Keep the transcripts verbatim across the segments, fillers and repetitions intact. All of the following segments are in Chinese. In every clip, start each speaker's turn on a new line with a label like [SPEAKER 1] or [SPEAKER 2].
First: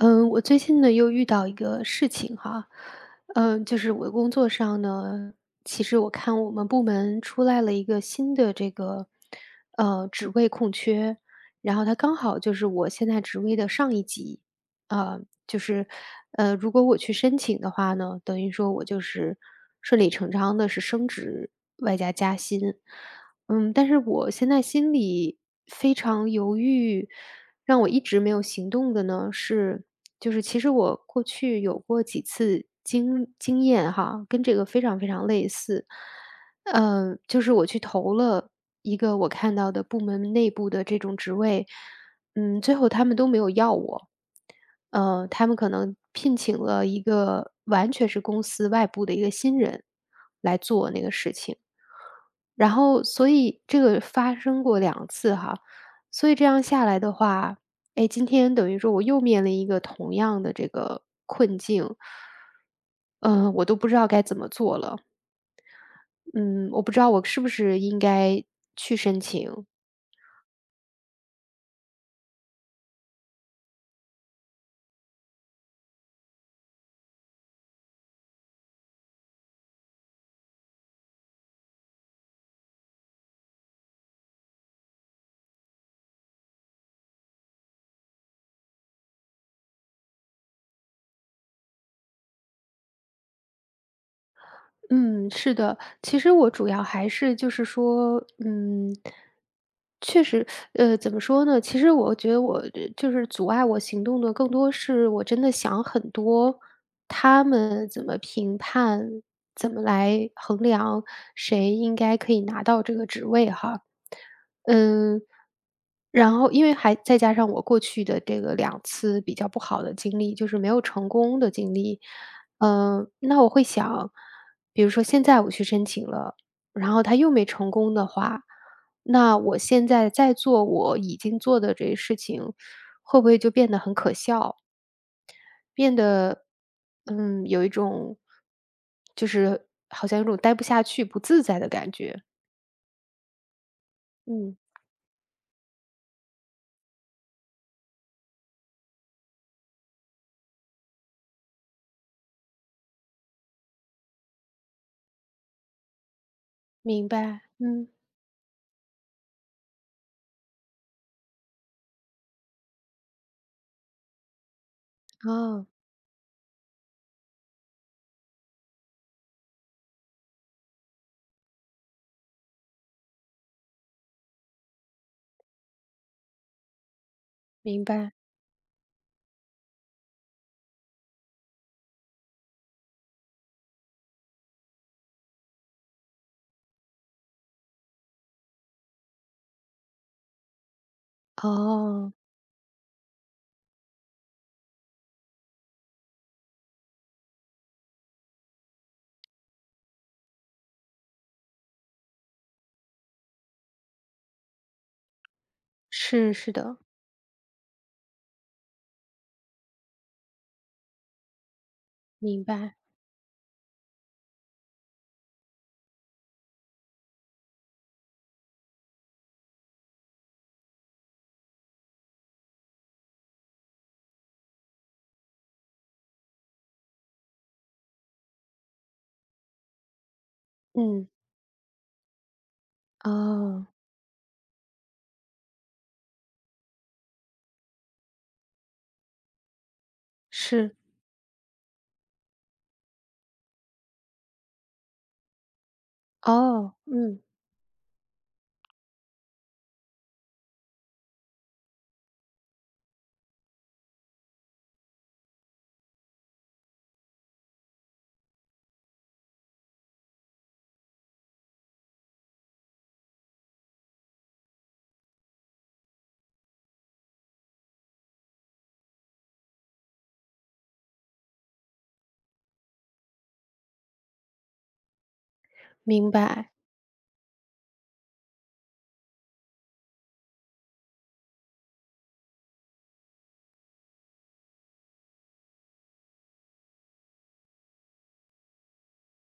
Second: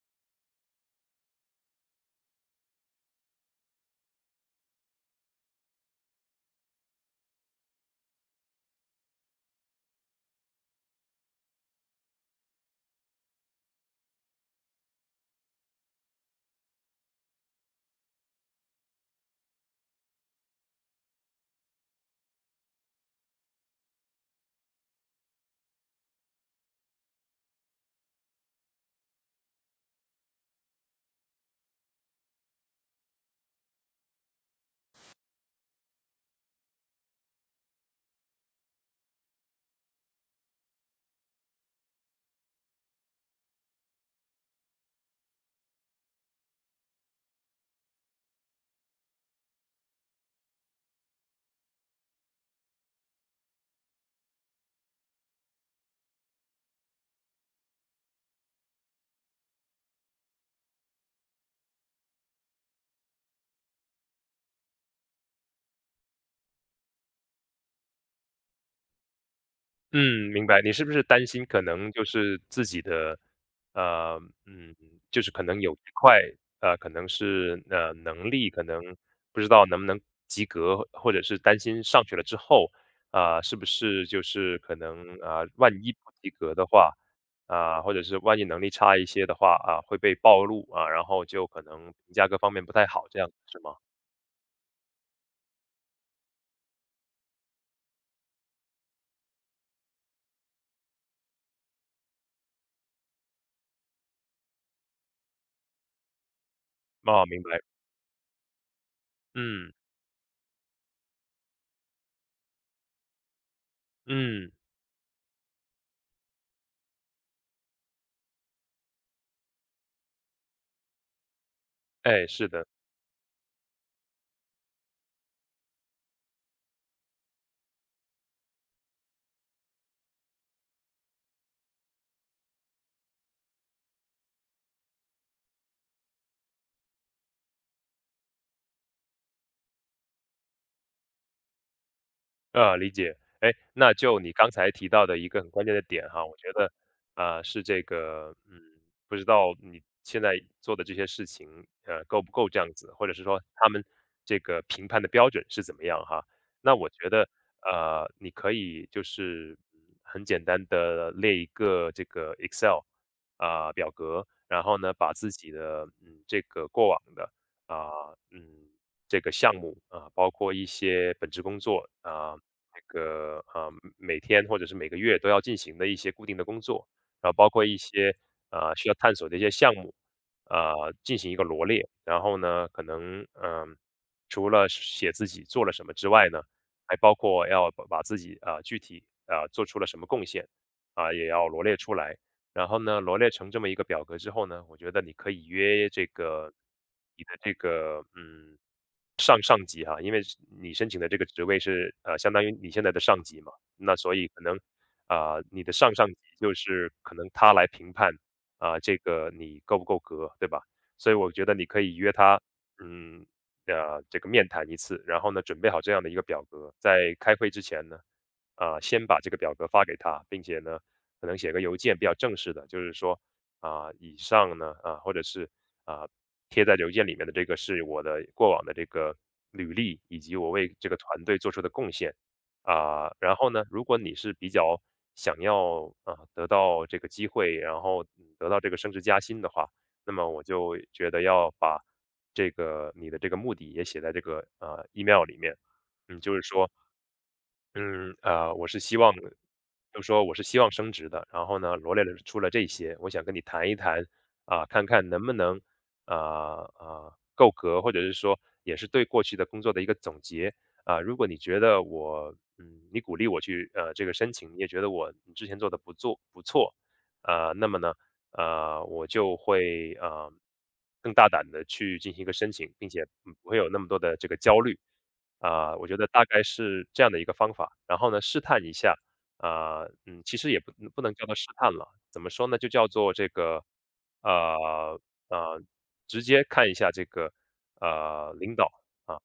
[SPEAKER 1] 嗯，我最近呢又遇到一个事情哈，嗯，就是我工作上呢，其实我看我们部门出来了一个新的这个呃职位空缺，然后它刚好就是我现在职位的上一级，啊、就是呃，如果我去申请的话呢，等于说我就是顺理成章的是升职外加加薪，嗯，但是我现在心里非常犹豫，让我一直没有行动的呢是，就是其实我过去有过几次经经验哈，跟这个非常非常类似。嗯，就是我去投了一个我看到的部门内部的这种职位，嗯，最后他们都没有要我。呃，他们可能聘请了一个完全是公司外部的一个新人来做那个事情，然后所以这个发生过两次哈，所以这样下来的话，哎，今天等于说我又面临一个同样的这个困境，嗯，呃我都不知道该怎么做了。嗯，我不知道我是不是应该去申请，
[SPEAKER 2] 嗯，明白。你是不是担心可能就是自己的，呃，嗯，就是可能有一块，呃，可能是呃能力，可能不知道能不能及格，或者是担心上去了之后，啊、是不是就是可能啊、万一不及格的话，啊、或者是万一能力差一些的话，啊、会被暴露啊、然后就可能评价各方面不太好，这样是吗？
[SPEAKER 1] 嗯，是的。其实我主要还是就是说，嗯，确实，呃，怎么说呢？其实我觉得我呃就是阻碍我行动的，更多是我真的想很多，
[SPEAKER 2] 哦，明
[SPEAKER 1] 他
[SPEAKER 2] 白。
[SPEAKER 1] 们怎么评判，怎
[SPEAKER 2] 嗯
[SPEAKER 1] 么来衡量谁应该可以拿到这个职位哈。
[SPEAKER 2] 嗯，
[SPEAKER 1] 嗯，然后因为还再加上我过去的这个两次比较不好的经历，就是没有成功的经历。
[SPEAKER 2] 哎，是的。
[SPEAKER 1] 嗯，那我会想，比如说现在我去申请了，然后他又没成功的话，那我现在再做我已经做的这些事情，会不会就变得很可笑？变得，嗯，有一种就是好像有种待不下去、不自在的感觉。
[SPEAKER 2] 呃，理解。哎，那就你刚
[SPEAKER 1] 嗯，
[SPEAKER 2] 才提到的一个很关键的点哈，我觉得，啊、是这个，嗯，不知道你现在做的这些事情，呃，够不够这样子，或者是说他们这个评判的标准是怎么样哈？那我
[SPEAKER 1] 明
[SPEAKER 2] 觉得，
[SPEAKER 1] 白。嗯，
[SPEAKER 2] 呃，你可以就是嗯很简单的列一个这个 Excel 啊、表格，然后呢，把自己
[SPEAKER 1] 哦，
[SPEAKER 2] 的嗯这个过往的啊、嗯这个项目啊、包括一些本职工作啊。这个啊，每天或者是每个月都要进行的一些固定的工作，然后包括一
[SPEAKER 1] 明
[SPEAKER 2] 些
[SPEAKER 1] 白。
[SPEAKER 2] 呃需要探索的一些项目，呃，进行一个罗列。然后呢，可能嗯、呃除了写自己做了什么之外呢，还包括要把把自己啊、呃具体啊、呃做出了什么贡献啊、也要罗列出
[SPEAKER 1] 哦，
[SPEAKER 2] 来。然后呢，罗列成这么一个表格之后呢，我觉得你可以约这个你的这个嗯上上级哈、因为是你申请的这个职位是呃相当于你现在的上级嘛，那所以可能啊、你的上上级
[SPEAKER 1] 是
[SPEAKER 2] 就
[SPEAKER 1] 是的，
[SPEAKER 2] 是可能他来评判啊、这个你够不够格，对吧？所以我觉得你可以约他
[SPEAKER 1] 明白。
[SPEAKER 2] 嗯呃这个面谈一次，然后呢准备好这样的一个表格，在开会之前呢。啊、先把这个表格发给他，并且呢，可能写个邮件比较正式的，就是说啊、以上呢啊、或者是啊、贴在邮件里面的这个是我的过往的这个履历，以及我为这个
[SPEAKER 1] 嗯，
[SPEAKER 2] 团队做出的贡献啊、然后呢，
[SPEAKER 1] 哦，
[SPEAKER 2] 如果你是比较想要啊、得到这个机会，然后嗯得到这个升职加薪的话，那么我就
[SPEAKER 1] 是，
[SPEAKER 2] 觉得要把这个你的这个目的也写在这个呃 email 里面。嗯，就是说
[SPEAKER 1] 哦，嗯，
[SPEAKER 2] 嗯，啊，我是希望就说我是希望升职的，然后呢，罗列了出了这些，我想跟你谈一谈，啊，看看能不能，啊啊，够格，或者是说也是对过去的工作的一个总结啊。如果你觉得我，嗯，你鼓励我去，呃，这个申请，你也觉得我之前做的不做不错，啊，那么呢，呃，我就会啊更大胆的去进行一个申请，并且嗯不会有那么多的这个焦虑。啊，我觉得
[SPEAKER 1] 明
[SPEAKER 2] 大概
[SPEAKER 1] 白。
[SPEAKER 2] 是这样的一个方法。然后呢，试探一下，啊，嗯，其实也不不能叫做试探了，怎么说呢？就叫做这个，呃呃，直接看一下这个呃领导啊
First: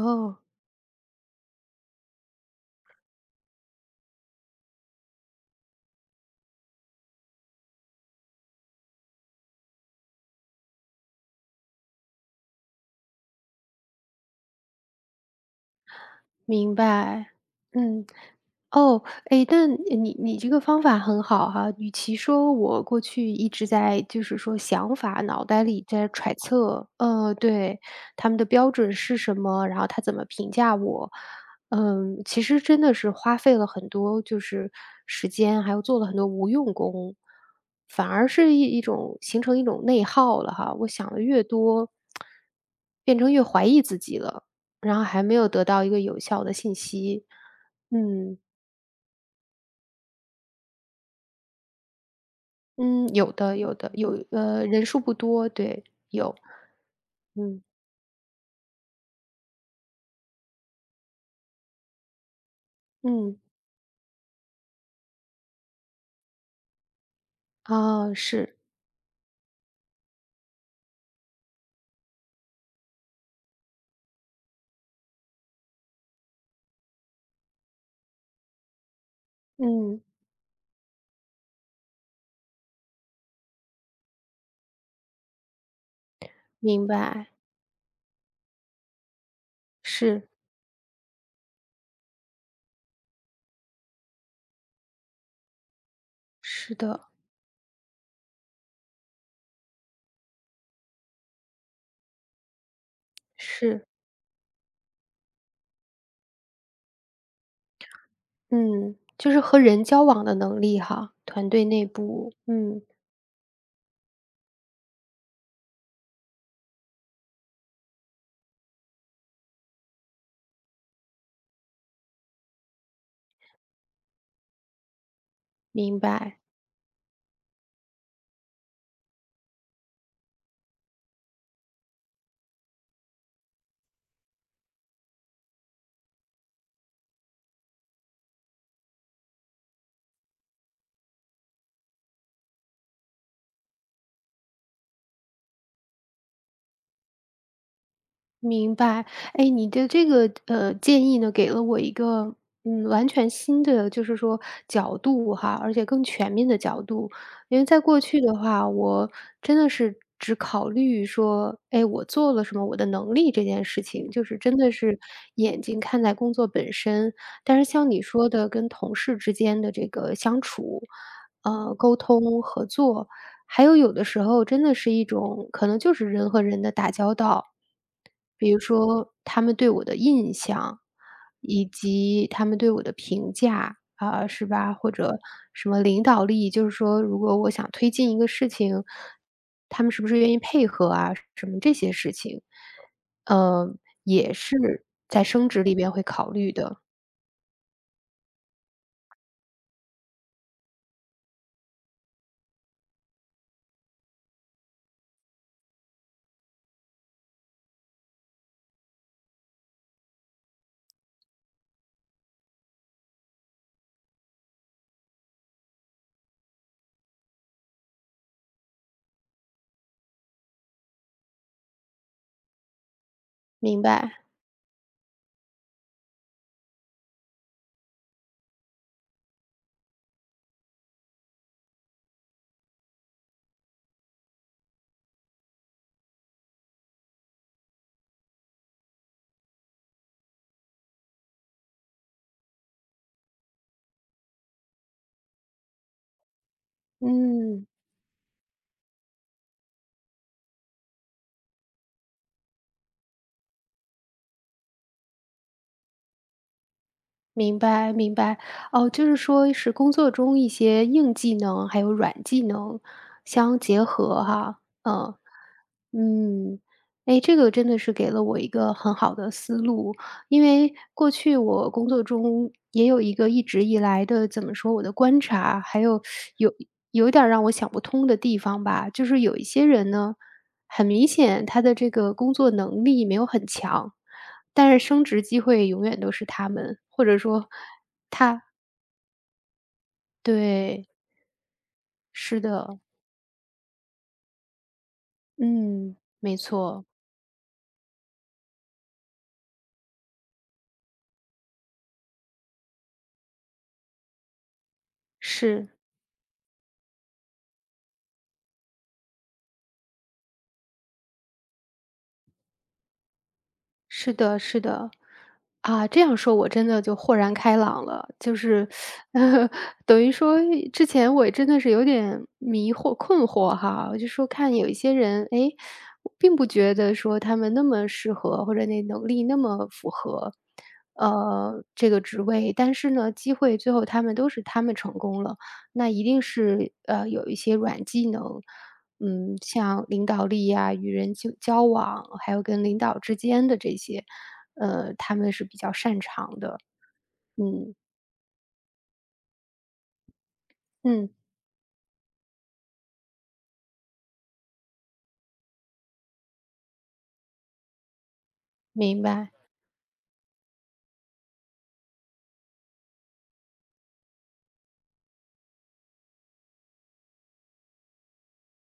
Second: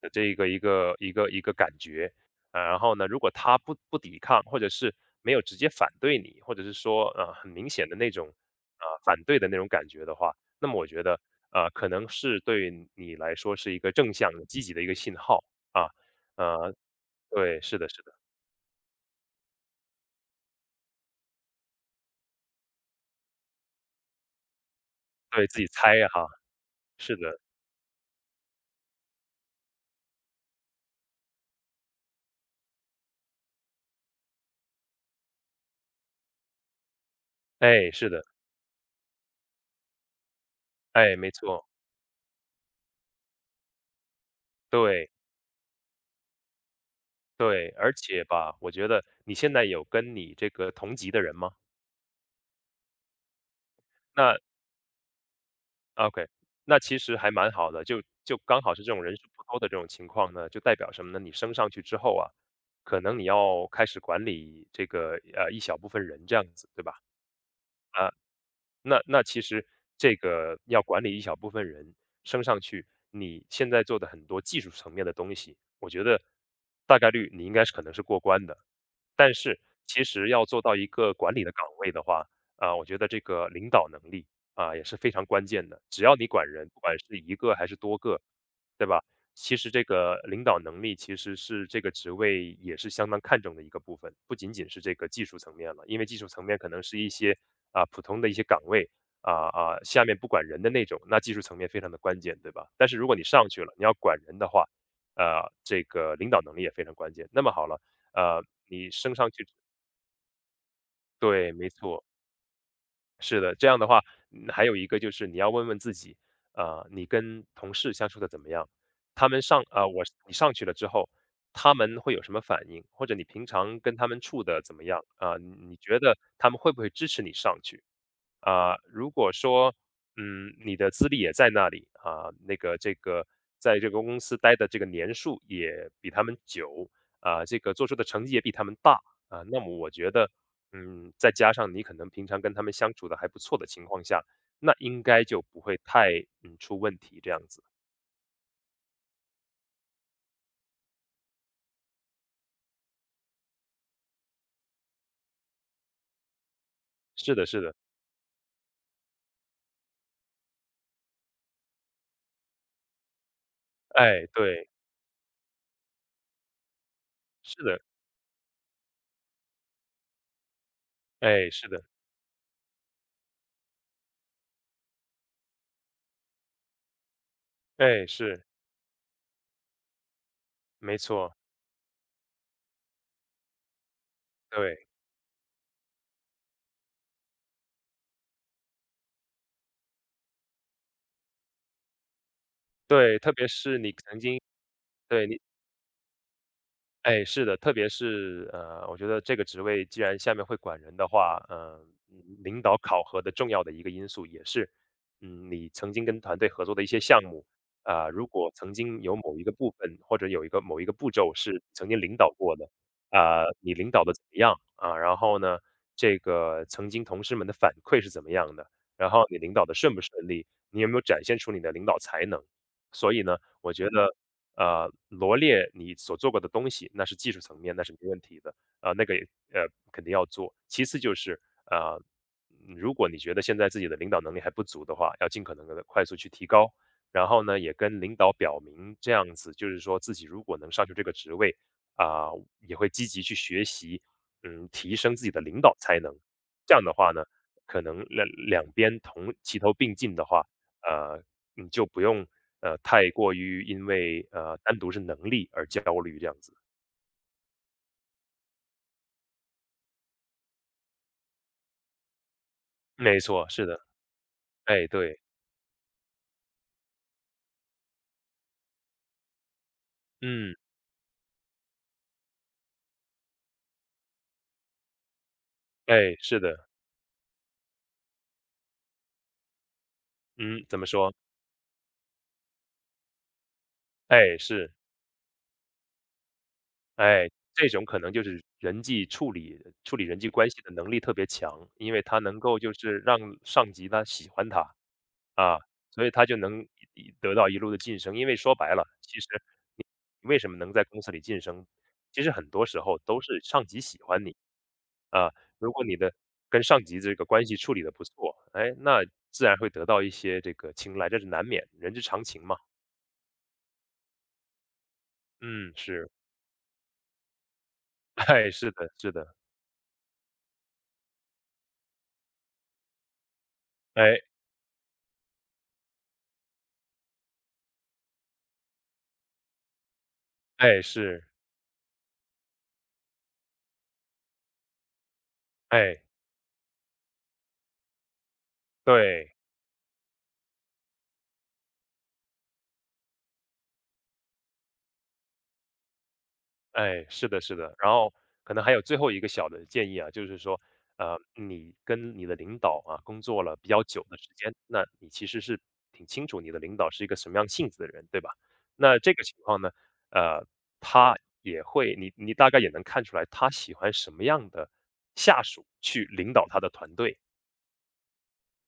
[SPEAKER 2] 的这一个一个一个一个感觉。啊，然后呢，如果他不不抵抗，或者是没有直接反对你，或者是说呃很明显的那种啊、呃反对的那种感觉的话，那么我觉得呃可能是对你来说是一个正向的积极的一个信号。啊，呃，
[SPEAKER 1] 明白，
[SPEAKER 2] 对，是的是
[SPEAKER 1] 嗯。
[SPEAKER 2] 的，
[SPEAKER 1] 哦，哎，但你你这个方法很好哈，与其说我过去一直在就是说想法脑
[SPEAKER 2] 对，自
[SPEAKER 1] 袋
[SPEAKER 2] 己
[SPEAKER 1] 里
[SPEAKER 2] 猜呀
[SPEAKER 1] 在
[SPEAKER 2] 哈，
[SPEAKER 1] 揣测，
[SPEAKER 2] 是
[SPEAKER 1] 呃，
[SPEAKER 2] 的，
[SPEAKER 1] 对，他们的标准是什么，然后他怎么评价我，嗯，其实真的是花费了很多就是时间，还有做了很多无用功，
[SPEAKER 2] 哎，
[SPEAKER 1] 反
[SPEAKER 2] 是的，
[SPEAKER 1] 而是一一种形成一种内耗了哈。我想
[SPEAKER 2] 哎，
[SPEAKER 1] 的
[SPEAKER 2] 没
[SPEAKER 1] 越
[SPEAKER 2] 错，
[SPEAKER 1] 多，变成越怀疑自己了，然后
[SPEAKER 2] 对
[SPEAKER 1] 还没有得到一个有效的信息，
[SPEAKER 2] 对，而且
[SPEAKER 1] 嗯。
[SPEAKER 2] 吧，我觉得你现在有跟你这个同级的人吗？
[SPEAKER 1] 嗯，有的有的，有
[SPEAKER 2] 那
[SPEAKER 1] 呃，人数不多，对，
[SPEAKER 2] 啊 OK，
[SPEAKER 1] 有。
[SPEAKER 2] 那其实还蛮
[SPEAKER 1] 嗯，
[SPEAKER 2] 好的，就就刚好是这种人数不多的这种情况呢，就代表什么呢？你升上去之后啊，可能你
[SPEAKER 1] 嗯，
[SPEAKER 2] 要开始管理这个呃一小部分人这样子，对吧？
[SPEAKER 1] 啊，是，
[SPEAKER 2] 那那其实这个要管理一小部分人升上去，你现在做的很多技术层面的东西，我觉得大概率你应该是可能是过关的。但是
[SPEAKER 1] 嗯，
[SPEAKER 2] 其实要做到一个管理的岗位的话，啊，我觉得这个领导能力啊也是非常关键的。只要你管人，不
[SPEAKER 1] 明
[SPEAKER 2] 管是
[SPEAKER 1] 白，
[SPEAKER 2] 一个还是多个，对吧？其实这个
[SPEAKER 1] 是，
[SPEAKER 2] 领导能力其实是这个职位也是相当看重的一个部分，不仅仅是这个技术层面了，因为技术层面可
[SPEAKER 1] 是
[SPEAKER 2] 能是
[SPEAKER 1] 的，
[SPEAKER 2] 一些啊普通的一些岗位啊啊下面不管人的那种，那技术层面非常的关键，对吧？但是如果你上去了，你
[SPEAKER 1] 是，
[SPEAKER 2] 要管人的话，呃，这个领导能力也非常关键。那么好了。呃，你
[SPEAKER 1] 嗯，
[SPEAKER 2] 升上
[SPEAKER 1] 就是
[SPEAKER 2] 去
[SPEAKER 1] 和人交往的能力哈，团
[SPEAKER 2] 对，
[SPEAKER 1] 队
[SPEAKER 2] 没
[SPEAKER 1] 内
[SPEAKER 2] 错，
[SPEAKER 1] 部，嗯，
[SPEAKER 2] 是的。这样的话，嗯还有一个就是你要问问自己，呃，你跟同事相处的怎么样？他们上啊，我你上去了之后，他们会有什么反应？或者你平常跟他们处的怎么样？啊，你你觉
[SPEAKER 1] 明
[SPEAKER 2] 得
[SPEAKER 1] 白。
[SPEAKER 2] 他们会不会支持你上去？啊，如果说，嗯，你的资历也在那里，啊，那个这个在这个公司待的这个年数也比他们久，啊，这个做出的成绩也比他们大，啊，那么我觉得嗯，再加上你可能平常跟他们相处的还不错的情况下，那应该就不会太，嗯，出问题这样子。
[SPEAKER 1] 明白，哎，你的这个呃建议呢，给了我一个嗯完全新的，就是说角度哈，而且更全面的角度。
[SPEAKER 2] 是的
[SPEAKER 1] 因
[SPEAKER 2] 是
[SPEAKER 1] 为
[SPEAKER 2] 的，
[SPEAKER 1] 在过去的话，我真的是只考虑说，哎，我做了什么，我的能力这件事情，就
[SPEAKER 2] 哎，
[SPEAKER 1] 是真
[SPEAKER 2] 对，
[SPEAKER 1] 的是眼睛看在工作本身。但
[SPEAKER 2] 是
[SPEAKER 1] 是
[SPEAKER 2] 的，
[SPEAKER 1] 像你说的，跟同事之间的这个相处，
[SPEAKER 2] 哎，是
[SPEAKER 1] 呃，
[SPEAKER 2] 的，
[SPEAKER 1] 沟通合作，还有有的时候真的是一种可能就是人和人的打交道。
[SPEAKER 2] 哎，是，
[SPEAKER 1] 比如说他们对我的印象，
[SPEAKER 2] 没错，
[SPEAKER 1] 以及他们对我的评价，啊，是吧？
[SPEAKER 2] 对，
[SPEAKER 1] 或者什么领导力，就是说如果我想推进一个事情，他们是不是愿意配合啊，什么这些事情，
[SPEAKER 2] 对，特别
[SPEAKER 1] 呃，
[SPEAKER 2] 是你曾
[SPEAKER 1] 也
[SPEAKER 2] 经
[SPEAKER 1] 是在
[SPEAKER 2] 对，你。
[SPEAKER 1] 升职里边会考虑的，
[SPEAKER 2] 哎，是的，特别是呃，我觉得这个职位既然下面会管人的话，呃嗯领导考核的重要的一个因素也是，嗯，你曾经跟团队合作的一些项目，啊、如果曾经有某一个部分或者有一个某一个步骤是曾经领导过的，啊、你领导的怎么样啊？然后呢，这个曾经同事们的反馈是怎么样的？然后你领导的顺不顺利？你有没有展现出你的领导才能？所以呢，我
[SPEAKER 1] 明
[SPEAKER 2] 觉得
[SPEAKER 1] 白，
[SPEAKER 2] 呃，罗列你所做过的东西，那是技术层面，那是没问题的，呃，那个也呃，肯定要做。其次就是，呃，嗯如果你觉得现在自己的领导能力还不足的话，要尽可能的快速去提高。然后呢，也跟领导表明这样子，就是说自己如果能上去这个职位，啊、也会积极去学习，嗯，提升自己的领导才能。这样的话呢，
[SPEAKER 1] 嗯。
[SPEAKER 2] 可能两两边同齐头并进的话，呃，你就不用，呃，太过于因为，呃，单独是能力而焦虑这样子。
[SPEAKER 1] 明白明白。哦，就是说是工作中一些硬技能，还有软技能
[SPEAKER 2] 没错，
[SPEAKER 1] 相
[SPEAKER 2] 是的，
[SPEAKER 1] 结合哈。
[SPEAKER 2] 哎，
[SPEAKER 1] 嗯。
[SPEAKER 2] 对，
[SPEAKER 1] 嗯，哎，这个真的是给了我一个很好的思路。因
[SPEAKER 2] 嗯，
[SPEAKER 1] 为过去我工作中也有一个一直以来的怎么说，我的观察，还有
[SPEAKER 2] 哎，是
[SPEAKER 1] 有
[SPEAKER 2] 的，
[SPEAKER 1] 有一点儿让我想不通的地方吧。就是有一些人呢
[SPEAKER 2] 嗯，怎么
[SPEAKER 1] 很明
[SPEAKER 2] 说？
[SPEAKER 1] 显，他的这个工作能力没有很强，
[SPEAKER 2] 哎，是，
[SPEAKER 1] 但是升职机会永远都是他们，或者
[SPEAKER 2] 哎，
[SPEAKER 1] 说
[SPEAKER 2] 这种可能就是人际处理处理人际关系的
[SPEAKER 1] 对，
[SPEAKER 2] 能力特别强，因为他能
[SPEAKER 1] 是
[SPEAKER 2] 够就
[SPEAKER 1] 的，
[SPEAKER 2] 是让上级他喜欢他。啊，
[SPEAKER 1] 嗯，
[SPEAKER 2] 所以他就
[SPEAKER 1] 没
[SPEAKER 2] 能
[SPEAKER 1] 错，
[SPEAKER 2] 一得到一路的晋升。因为说白了，其实你为什么能在公司里晋升，其实很多时候都是上级喜欢你。啊，
[SPEAKER 1] 是。
[SPEAKER 2] 如果你的跟上级这个关系处理的不错，哎，那自然会得到一些这个青睐，这是难免，人之常情嘛。
[SPEAKER 1] 是的，是的。
[SPEAKER 2] 嗯，
[SPEAKER 1] 啊，这
[SPEAKER 2] 是，
[SPEAKER 1] 样说我真的就豁然开朗了，就
[SPEAKER 2] 哎，
[SPEAKER 1] 是
[SPEAKER 2] 是的，是 的，
[SPEAKER 1] 呃等于说之前我真的是有点迷惑、困惑哈，我就
[SPEAKER 2] 哎，
[SPEAKER 1] 说看有一些人，哎，我并不觉得说他们那么适合，或者那能力那么符合，
[SPEAKER 2] 哎，是，
[SPEAKER 1] 呃，这个职位，但是呢，机会最后他们都是他们成功了，那
[SPEAKER 2] 哎，
[SPEAKER 1] 一定是，呃，有一些软技能。
[SPEAKER 2] 对。
[SPEAKER 1] 嗯，像领导力呀、与人际交往，还有跟领导之间的这些，呃，他们是比较擅长的。
[SPEAKER 2] 哎，是的，是的。
[SPEAKER 1] 嗯
[SPEAKER 2] 然后可能还有最后一个小的建议啊，就是说，
[SPEAKER 1] 嗯，
[SPEAKER 2] 呃，你跟你的领导啊工作了比较久的时间，那你其实是挺清楚你的领导是一个什么样性子的人，对吧？那
[SPEAKER 1] 明
[SPEAKER 2] 这个
[SPEAKER 1] 白。
[SPEAKER 2] 情况呢，呃，他也会，你你大概也能看出来他喜欢什么样的下属去领导他的团队。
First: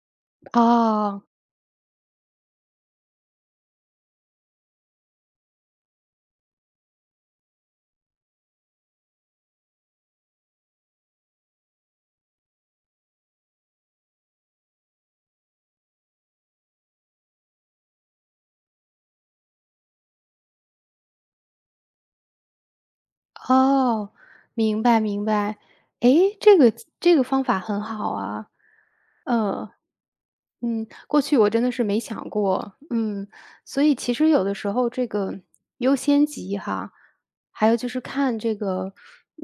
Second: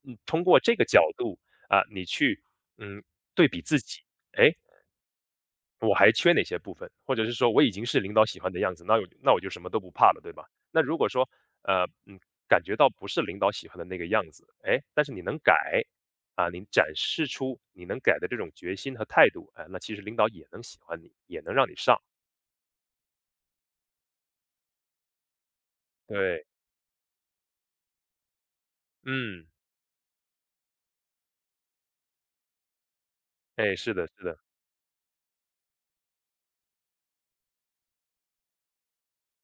[SPEAKER 2] 嗯，通过这个角
[SPEAKER 1] 哦
[SPEAKER 2] 度啊，你去嗯对比自己，哎，我还缺哪些部分，或者是说我已经是领导喜欢的样子，那我那我就什么都不怕了，对吧？那如果说，呃，嗯，感觉到不是领导喜欢的那个样子，哎，但是你能改，啊，你展示出你能改的这种决心和态度，哎，那其实领导也能喜欢你，也能让你上。
[SPEAKER 1] 哦，明白明白。诶，
[SPEAKER 2] 对，
[SPEAKER 1] 这个这个方法很好啊，
[SPEAKER 2] 嗯，
[SPEAKER 1] 嗯。嗯，过去我真的是没想过，嗯，
[SPEAKER 2] 哎，
[SPEAKER 1] 所
[SPEAKER 2] 是
[SPEAKER 1] 以
[SPEAKER 2] 的，
[SPEAKER 1] 其
[SPEAKER 2] 是
[SPEAKER 1] 实
[SPEAKER 2] 的，
[SPEAKER 1] 有的时候这个优先级哈，还有就是看这个，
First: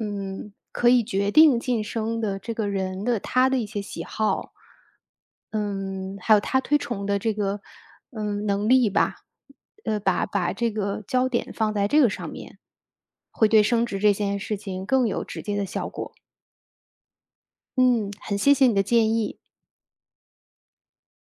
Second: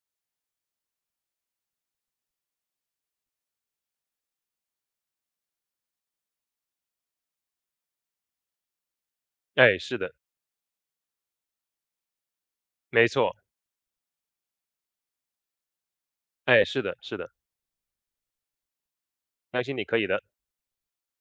[SPEAKER 1] 嗯，可以决定晋升的这个人的他的一些喜好，嗯，还有他推崇的这个，嗯，能力吧，
[SPEAKER 2] 哎，是
[SPEAKER 1] 呃，
[SPEAKER 2] 的，
[SPEAKER 1] 把把这个焦点放在这个上面，
[SPEAKER 2] 没错，
[SPEAKER 1] 会对升职这件事情更有直接的效果。
[SPEAKER 2] 哎，是的，是的，
[SPEAKER 1] 嗯，很谢谢你的建议。
[SPEAKER 2] 相信你可以的。